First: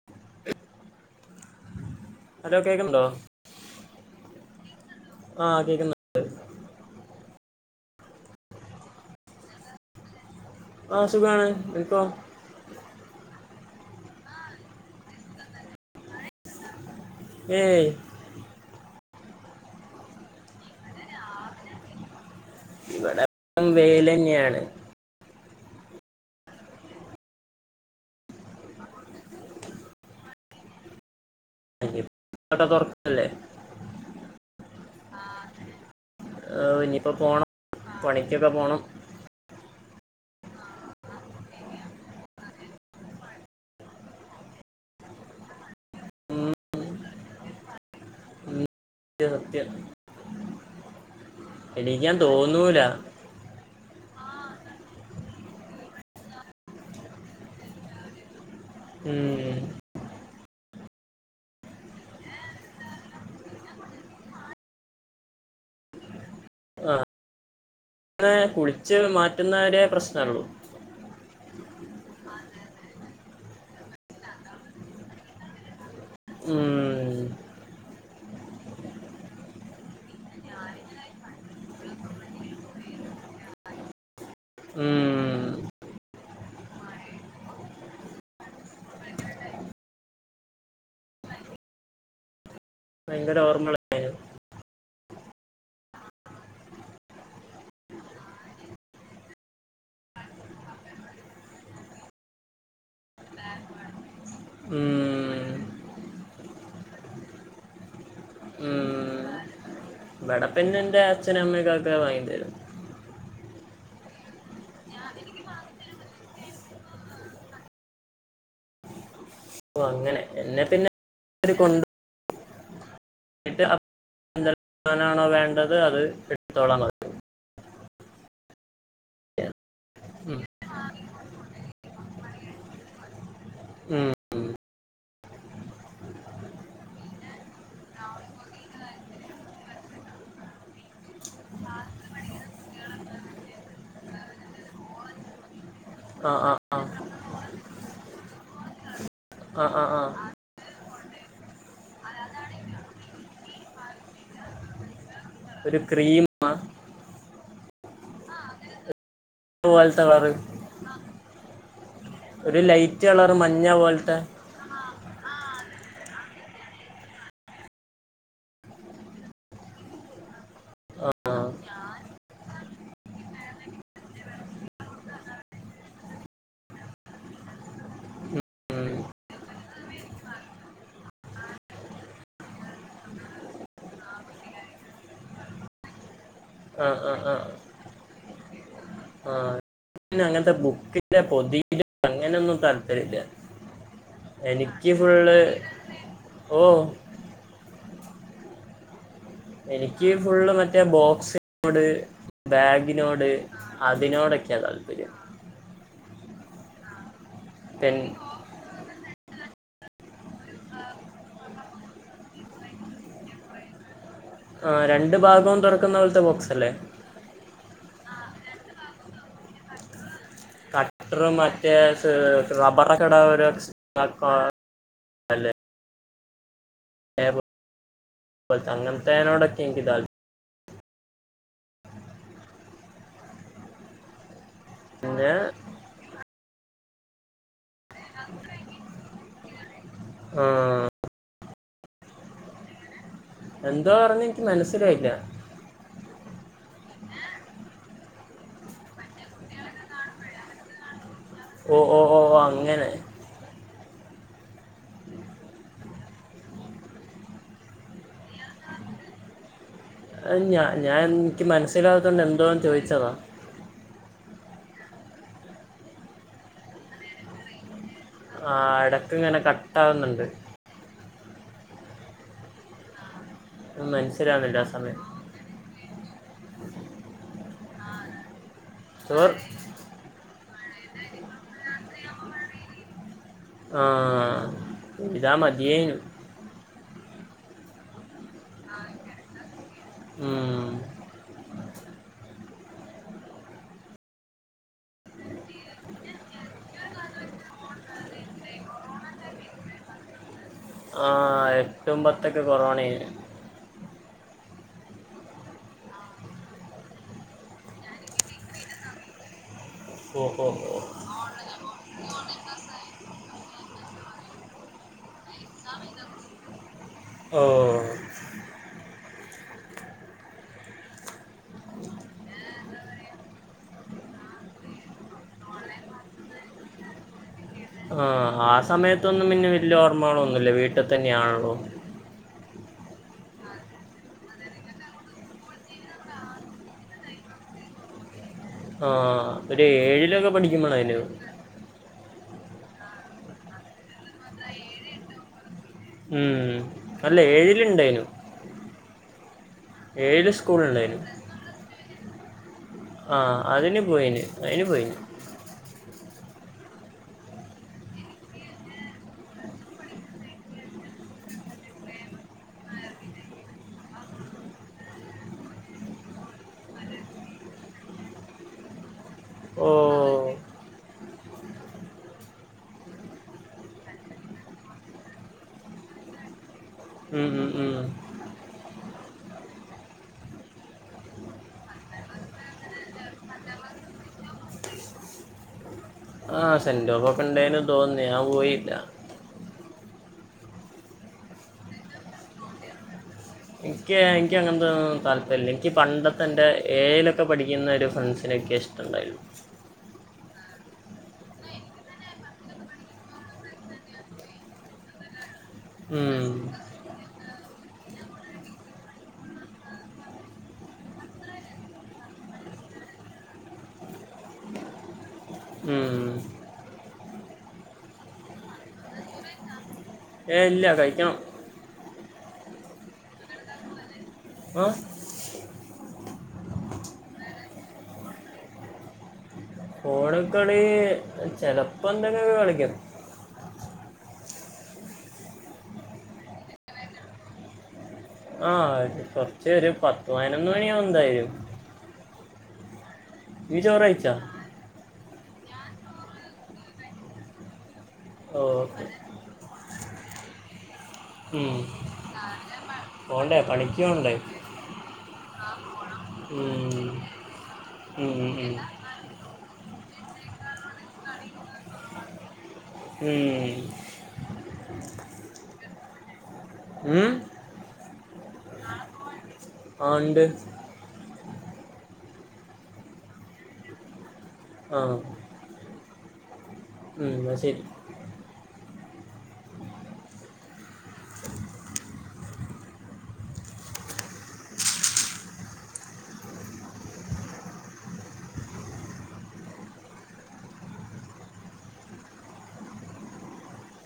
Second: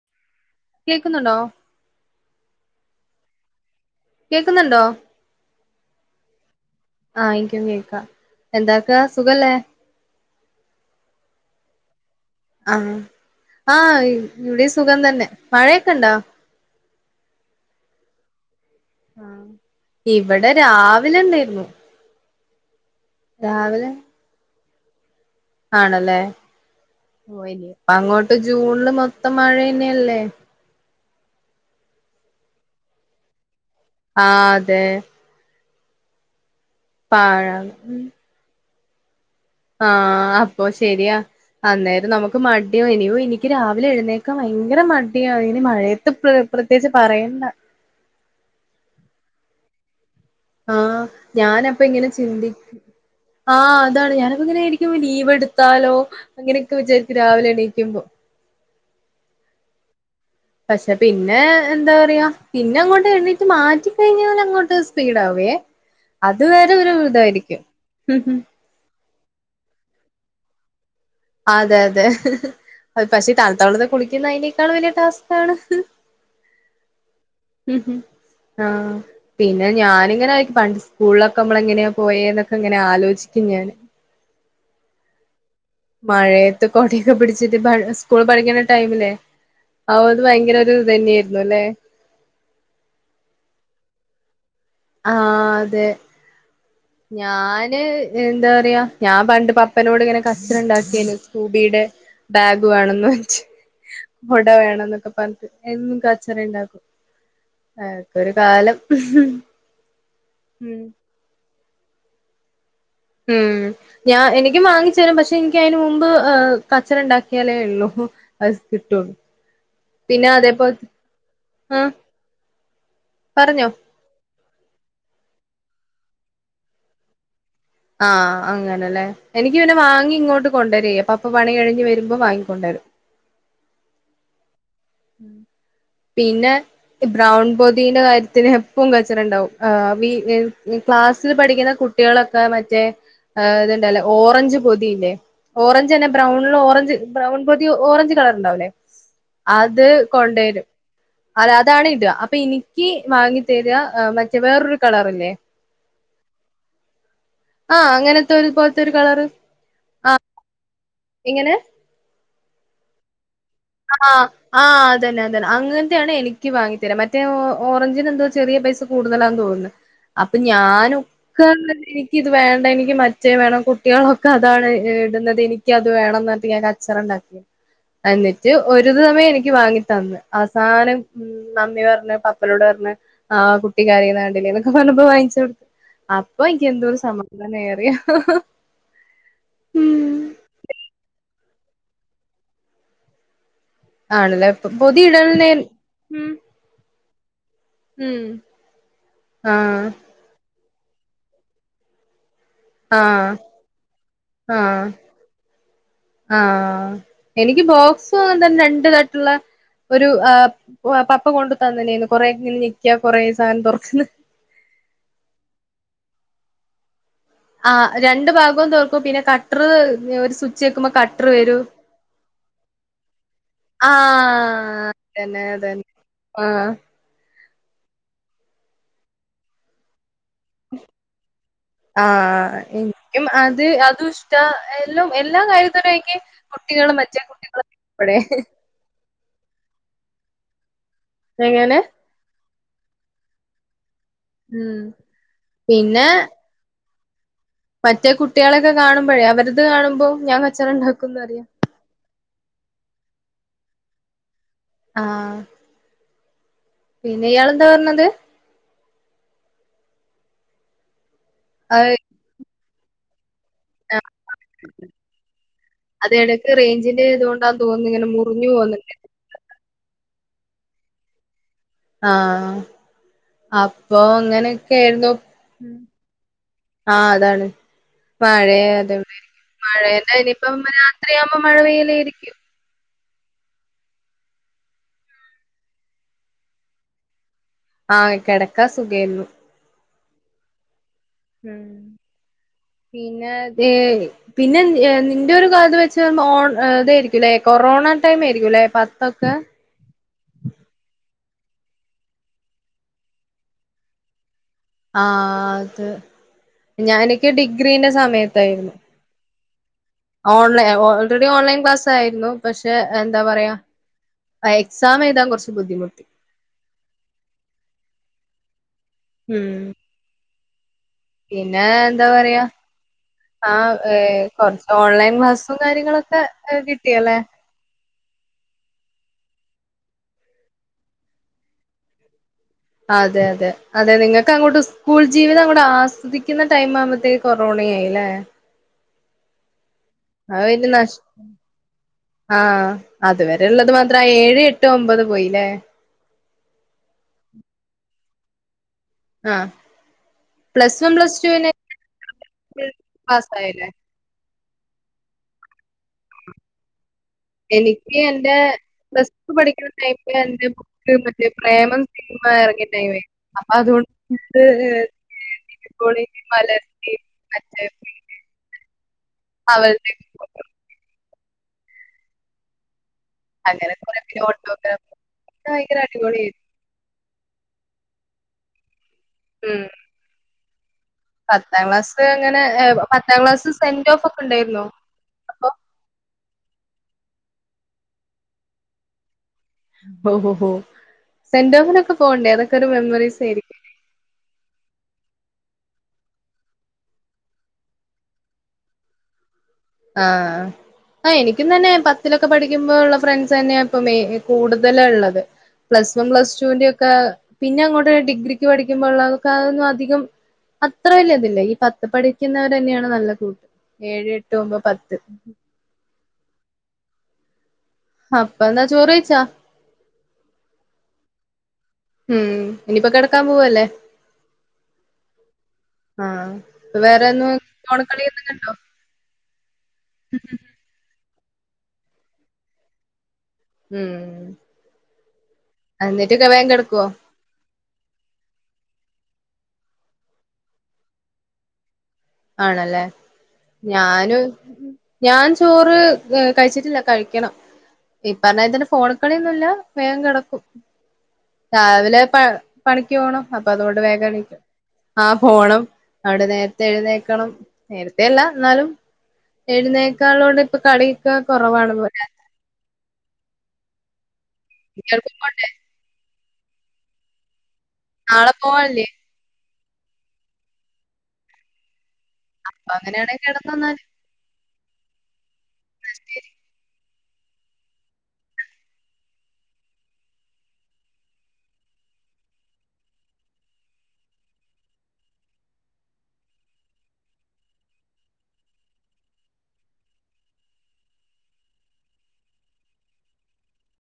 [inaudible] കേക്ക്ന്നുണ്ടോ ഹലോ കേക്ക്ന്ന്ണ്ടോ കേക്ക്ന്ന്ണ്ടോ ആഹ് കേക്ക്ന്ന് ആഹ് ഇൻക്ക്യും കേക്കാ എന്താക്കാ സുഖല്ലേ ആഹ് സുഖാണ് അൻക്കോ ആഹ് ആഹ് ഇവിടേം സുഖം തന്നെ മഴയൊക്കെ ഇണ്ടോ ഏയ് ആഹ് ഇവടെ രാവിലെണ്ടായിര്ന്നു ഇപ്പം വൈലന്ന്യാണ് ആണല്ലേ ഓ ഇപ്പങ്ങോട്ട് ജൂൺല് മൊത്തം മഴന്നെയല്ലേ കട തൊറക്കല്ലേ ആഹ് അതെ ഏഹ് ഇനിയിപ്പോ പോണം പാഴാണ് പണിക്ക്യക്കെ പോണം ആഹ് അപ്പൊ ശരിയാ അന്നേരം നമുക്ക് മടിയനോ എനിക്ക് രാവിലെ എഴുന്നേക്കാൻ ഭയങ്കര മടിയാ ഇനി മഴയത്ത് ഇപ്പൊ ഉം, പ്രത്യേയിച്ച് പറയണ്ട ഉം, സത്യം ആഹ് ഞാനപ്പ ഇങ്ങനെ എണീക്കാൻ ചിന്തി തോന്നൂല ആഹ് അതാണ് ഞാനപ്പങ്ങനെ എണീക്കുമ്പ ലീവ് എടുത്താലോ അങ്ങനൊക്കെ വിചാരിക്കും രാവിലെ എണീക്കുമ്പോ ഉം പക്ഷെ പിന്നെ എന്താ പറയാ, പിന്നെ അങ്ങോട്ട് എണീറ്റ് മാറ്റിക്കഴിഞ്ഞാൽ അങ്ങോട്ട് സ്പീഡ ആവുവേ അത് വരെ ഒരു ഇതായിരിക്കും ഉം ഉം കുളിച്ചു മാറ്റുന്നവരേ പ്രശ്നള്ളൂ അതെ അതെ അ പക്ഷെ താണുത്ത വെളള കുളിക്കുന്ന അതിനേക്കൾ വലിയ ടാസ്കാണ് ഉം, ആഹ് പിന്നെ ഞാനിങ്ങനെ ആയിരിക്കും പണ്ട് സ്കൂളിലൊക്കെ നമ്മള എങ്ങനെയ പോയേ എന്നൊക്കെ ഇങ്ങനെ ആലോചിക്കും ഞാന്. ഉം മഴയത്ത് കൊടയൊക്കെ പിടിച്ചിട്ട് ബ സ്കൂൾ പഠിക്കണ ടൈമില്ലേ [unintelligible] ഒരു ഭയങ്കര ഒരു ഇത് തന്നെയായിരുന്നു അല്ലെ ഭയങ്കര ഓർമ്മകളരുന്നു ആഹ് അതെ ഞാന് എന്താ പറയാ, ഞാൻ പണ്ട് പപ്പനോട് ഇങ്ങനെ കച്ചറ ഉണ്ടാക്കിയാനു സ്കൂബിടെ. ബാഗ് വേണന്ന് വച്ച് കൊട വേണംന്നൊക്കെ ഉം, പറഞ്ഞിട്ട് എന്നും കച്ചറ ഉണ്ടാക്കും അതൊരു കാലം ഉം. ഇവിടെ പിന്നെ ഉം എന്റെ അച്ഛനും അമ്മയ്ക്കൊക്കെ വാങ്ങി തരുന്നു ഉം ഞാൻ എനിക്കും വാങ്ങിച്ച് തരും പക്ഷെ എനിക്ക് അതിന് മുമ്പ് ഏഹ് കച്ചറ ഉണ്ടാക്കിയാലേ ഉള്ളു അത് കിട്ടുള്ളൂ ഓ അങ്ങനെ പിന്നെ അതേ എന്നെ പോലെ പിന്നെ ആഹ് [unintelligible] ആണോ വേണ്ടത് അത് എടുത്തോളാ [unintelligible] ആഹ് അങ്ങനെല്ലേ, എനിക്കി പിന്നെ വാങ്ങി ഉം. ഇങ്ങോട്ട് കൊണ്ടെരെയ് അപ്പ പണി കഴിഞ്ഞ് വരുമ്പോ വാങ്ങിക്കൊണ്ടരും ഉം പിന്നെ ബ്രൗൺ പൊതിന്റെ കാര്യത്തിന് എപ്പും കച്ചറണ്ടാവും ആഹ് വീ വി ക്ലാസ്സിൽ പഠിക്കുന്ന കു കുട്ടിയേളൊക്കെ മറ്റേ ഏഹ് ഇത്ണ്ടല്ലൊ ഓറഞ്ച് പൊതില്ലെ ഓറഞ്ച് തന്നെ ആ ആ ബ്രൗണിൽ ആ ഓറഞ്ച് ബ്രൗൺ പൊതി ഓറഞ്ച് കളർ ഉണ്ടാവുലേ ആ അത് ആ ആ തരും അത് അതാണ് ഇട അപ്പൊ ഇനിക്ക് വാങ്ങി തര ഏഹ് മറ്റേ വേറൊരു കളറില്ലേ. ഒരു ക്രീം ആഹ് അങ്ങനത്തെ ഒരു പോലത്തെ ഒരു കളറ് [unintelligible] വാൽത്ത കളറ് അഹ് ഇങ്ങനെ ഒരു ലൈറ്റ് കളറ് മഞ്ഞ പോലത്തെ ആഹ് ആഹ്, അതന്നെ അതന്നെ അങ്ങനത്തെയാണ് എനിക്ക് വാങ്ങി തരാ മറ്റേ ഓ ഓറഞ്ചിന് എന്തോ ഒരു ചെറിയ പൈസ കൂടുതലാന്ന് തോന്നുന്ന് അപ്പൊ ഞാനൊക്കെ ആ [unintelligible] എനിക്ക് ഇത് വേണ്ട എനിക്ക് മ ഇച്ചത്‌ വേണം കുട്ടികളൊക്കെ അതാണ് ഈ ഇടുന്നത് എനിക്ക് അത് വേണംന്ന് പറഞ്ഞിട്ട് ഞാൻ കച്ചറ ഉണ്ടാക്കും എന്നിട്ട് ഒരു സമയം എനിക്ക് വാങ്ങി തന്ന് അവസാനം ഉം നന്ദി പറഞ്ഞ പപ്പനോട് പറഞ്ഞ് ആ കുട്ടി കരയുന്ന കണ്ടില്ലേ എന്നൊക്കെ പറഞ്ഞപ്പോ വാങ്ങിച്ച് കൊടുത്തു അപ്പൊ എനിക്ക് എന്തോ ആ ഒരു സമാധാന ആയി അറിയ ആഹ് പിന്നെ അങ്ങനത്തെ ബുക്കിന്റെ പൊതി അങ്ങനൊന്നും താല്പര്യല്ല. ആണല്ലേ എനിക്ക് പൊതി ഫുള്ള് ഇടലിന് ഉം ഓഹ് ഉം ആഹ് എനിക്ക് ഫുള്ള് മറ്റേ ബോക്സിനോട് ബാഗിനോട് ആഹ് അതിനോടൊക്കെയാ ആഹ് താല്പര്യം ആഹ് എനിക്ക് പെൻ ബോക്സ് തന്നെ രണ്ട് തട്ടുള്ള ഒരു ആഹ് ഒ അ പപ്പ കൊണ്ടു തന്നില്ലായിരുന്നോ കൊറെ ഇങ്ങനെ നെക്കിയാ കൊറേ സാധനം തൊറച്ച്ന് ആഹ് രണ്ടു ഭാഗവും തുറക്കുന്ന പോലത്തെ ബോക്സ് അല്ലേ ആഹ് രണ്ട് ഭാഗവും തൊർക്കും പിന്നെ ക കട്ടറും മറ്റേ സേ റബ്ബറൊക്കെയിടാൻ ഒരു അച്ച് [unintelligible] ക്കോ തന്നെ അതന്നെ ആഹ് [unintelligible] അങ്ങൻ ത്തേനോടൊക്കെ എനിക്ക് താൽ ആഹ് എനിക്കും അത് അതും ഇഷ്ട ല്ലും പിന്നെ എല്ലാ കാര്യത്തിലും എനിക്ക് കുട്ടികളും മറ്റെ കുട്ടികളും ആഹ് എങ്ങനെ എന്തോ പറഞ്ഞ് ഉം മനസ്സിലായില്ല പിന്നെ മറ്റേ കുട്ടികളൊക്കെ കാണുമ്പോഴേ അവരത് കാണുമ്പോൾ ഞാൻ കച്ചറ ഉണ്ടാക്കുംന്ന് അറിയാം ഓ ഓ ഓ ഓ അങ്ങനെ ആഹ് പിന്നെ ഇയാൾ എന്താ പറഞ്ഞത് ഞാ ഞാൻ എനിക്ക് അത് മനസ്സിലാകതോണ്ട് എന്തോവാന്ന് ചോദിച്ചതാ ആഹ് അതടക്ക് റേഞ്ചിന്റെ ഇതണ്ട് താ തോന്ന ഇങ്ങനെ മുറിഞ്ഞു പോവുന്നു ഇടക്ക് ഇങ്ങനെ കട്ടകുന്നുണ്ട് ആഹ് അപ്പൊ മനസ്സിലാകുന്നില്ല ആ അങ്ങനെയൊക്കെ സമയം ആയിരുന്നു ആഹ് അതാണ് മഴയ അതെവിടെ ചോർ മഴ ഇപ്പം രാത്രിയാവുമോ മഴ പെയ്യയിലായിരിക്കും ആഹ് ഇതാ മതിയെന്നു ആഹ കിടക്കാ സുഖേരുന്നു ഉം ഉം പിന്നെ തെ പിന്നെ നിന്റെ ഒരു ക വെച്ച ഓ ഇതായിരിക്കുംല്ലേ കൊറോണ ടൈം ആയിരിക്കുംല്ലെ പത്തൊക്കെ ആഹ് എട്ടും പത്തൊക്കെ കൊറോണ ആഹ് അത് ഞാൻ എനിക്ക് ഡിഗ്രീന്റെ സമയത്തായിരുന്നു ഓ ഓ ഓൺലൈൻ ഓ ഓൾറെഡി ഓൺലൈൻ ക്ലാസ് ആയിരുന്നു പക്ഷെ എന്താ പറയാ എക്സാം എഴതാൻ കുറച്ച് ബുദ്ധിമുട്ടി ഓ ഉം പിന്നെ എന്താ പറയാ ആഹ് കുറച്ച് ഓൺലൈൻ ക്ലാസും കാര്യങ്ങളൊക്കെ കിട്ടിയല്ലേ ആഹ ആ സമയത്തൊന്നും പിന്നെ വലിയ ഓർമ്മകളോ ഒന്നുല്ല വീട്ടിൽ തന്നെയാണള്ളോ അതെ അതെ അതെ നിങ്ങൾക്ക് അങ്ങോട്ട് സ്കൂൾ ജീവിതം അങ്ങോട്ട് ആസ്വദിക്കുന്ന ടൈം ആവുമ്പോത്തേക്ക് കൊറോണയയില്ലേ ആഹ് ഒരു ഏഴിലൊക്കെ പഠിക്കുമ്പളെന്നു ആഹ അതുവരെ ഉള്ളത് മാത്ര ഏഴ് എട്ടോ ഒമ്പത് പോയില്ലേ ഉം അല്ല ഏഴിലുണ്ടായനും ആഹ് പ്ലസ് വൺ പ്ലസ് ടു പിന്നെ ആഹ് അതിന് പോയിന് അതിന് പോയിന് എനിക്ക് എന്റെ പ്ലസ്ടു പഠിക്കുന്ന ടൈ എന്റെ ബുക്ക് മറ്റേ പ്രേമം ഇറങ്ങി ടൈമേ അപ്പൊ അതുകൊണ്ട് [unintelligible] ആഹ് അങ്ങനെ കുറെപിന്നെ ഓട്ടോഗ്രാഫ് ഭയങ്കര അടിപൊളിയായിരുന്നു ഉം ഉം ഉം ഉം പത്താം ക്ലാസ് അങ്ങനെ പത്താം ക്ലാസ് സെന്റ് ഓഫ് ഒക്കെ ഉണ്ടായിരുന്നു അപ്പൊ ആഹ് സെൻടോഫൊക്കെ ഉണ്ടായിനു തോന്നുന്നു ഞാൻ പോയില്ല ഓ ഓ സെന്റോഫ്നൊക്കെ പോണ്ടേ അതൊക്കെ ഒരു മെമ്മറീസ് ആയിരിക്കും എനിക്ക് എനിക്ക്ങ്ങനത്തെന്നും താല്പര്യമില്ല എനിക്ക് പണ്ടത്തെ എൻ്റെ ഏഴിലൊക്കെ പഠിക്കുന്ന ഒരു ഫ്രണ്ട്സിനെയൊക്കെ ഇഷ്ടം ണ്ടായിരുന്നു ആഹ് ആഹ് എനിക്കും തന്നെ പത്തിലൊക്കെ പഠിക്കുമ്പോ ഉള്ള ഫ്രണ്ട്സ് തന്നെയ ഇപ്പൊ മ കൂടുതല് ഉള്ളത് പ്ലസ് വൺ ഉം. പ്ലസ് ടുൂവിന്റെ ഒക്കെ പിന്നെ അങ്ങോട്ട് ഡിഗ്രിക്ക് പഠിക്കുമ്പോള്ളതൊക്ക അതൊന്നും അധികം അത്ര വല്ല്യ ഇതില്ല ഈ പത്ത് പഠിക്കുന്നവർന്നെയാണ് നല്ല കൂട്ട് ഏഴ്ട്ട് എട്ട് ഒമ്പത് പത്ത് ഉം അപ്പ എന്താ ചോറ്യ്ച്ചാ ഏഹ് ഇല്ല കഴിക്കണം ഉം ഇനിയിപ്പോ കിടക്കാൻ പോവല്ലേ ഓഹ് ആഹ് അ വേറെ ഒന്നും ഫോണ് കളിന്നൊണ്ടോ ഫോണ് കളി ചെലപ്പോൾ ചിലപ്പോങ്ങനെ കളിക്കും ഉം അനിയത്ത്യാക്കെ വേഗം കിടക്കുവോ ആഹ് കൊറച്ച് ഒരു പത്ത് പതിനൊന്ന് മണിയാവും എന്തായാലും ആണല്ലേ നീ ചോറ് കഴിച്ചാ ഞാനും ഞാൻ ചോറ് കഴിച്ചിട്ടില്ല കഴിക്കണംഇപ്പൊ ഓ പറഞ്ഞാതിരി ഇതിന്റെ ഓക്കെ ഫോണ് കളിന്നുംല്ല വേഗം കിടക്കും രാവിലെ പണിക്ക് പോണം പോണ്ടേ അപ്പൊ അതുകൊണ്ട് പണിക്ക് വേഗം പോണ്ടേ എണിക്കും ആഹ് പോണം അവിടെ നേരത്തെ ഉം. എഴുന്നേക്കണം നേരത്തെ ഉം, അല്ല ഉം, ഉം. എന്നാലും എഴുന്നേക്കാളോട് ഇപ്പൊ കളിയൊക്കെ കുറവാണ് പോ ഏഹ് ഇയാൾക്ക് പോണ്ടേ ഉം നാളെ പോവാനല്ലേ ആണ്ട് അപ്പൊ അങ്ങനെയാണെങ്കിൽ കിടന്നോന്നാല് ആഹ് എന്നാ ശരി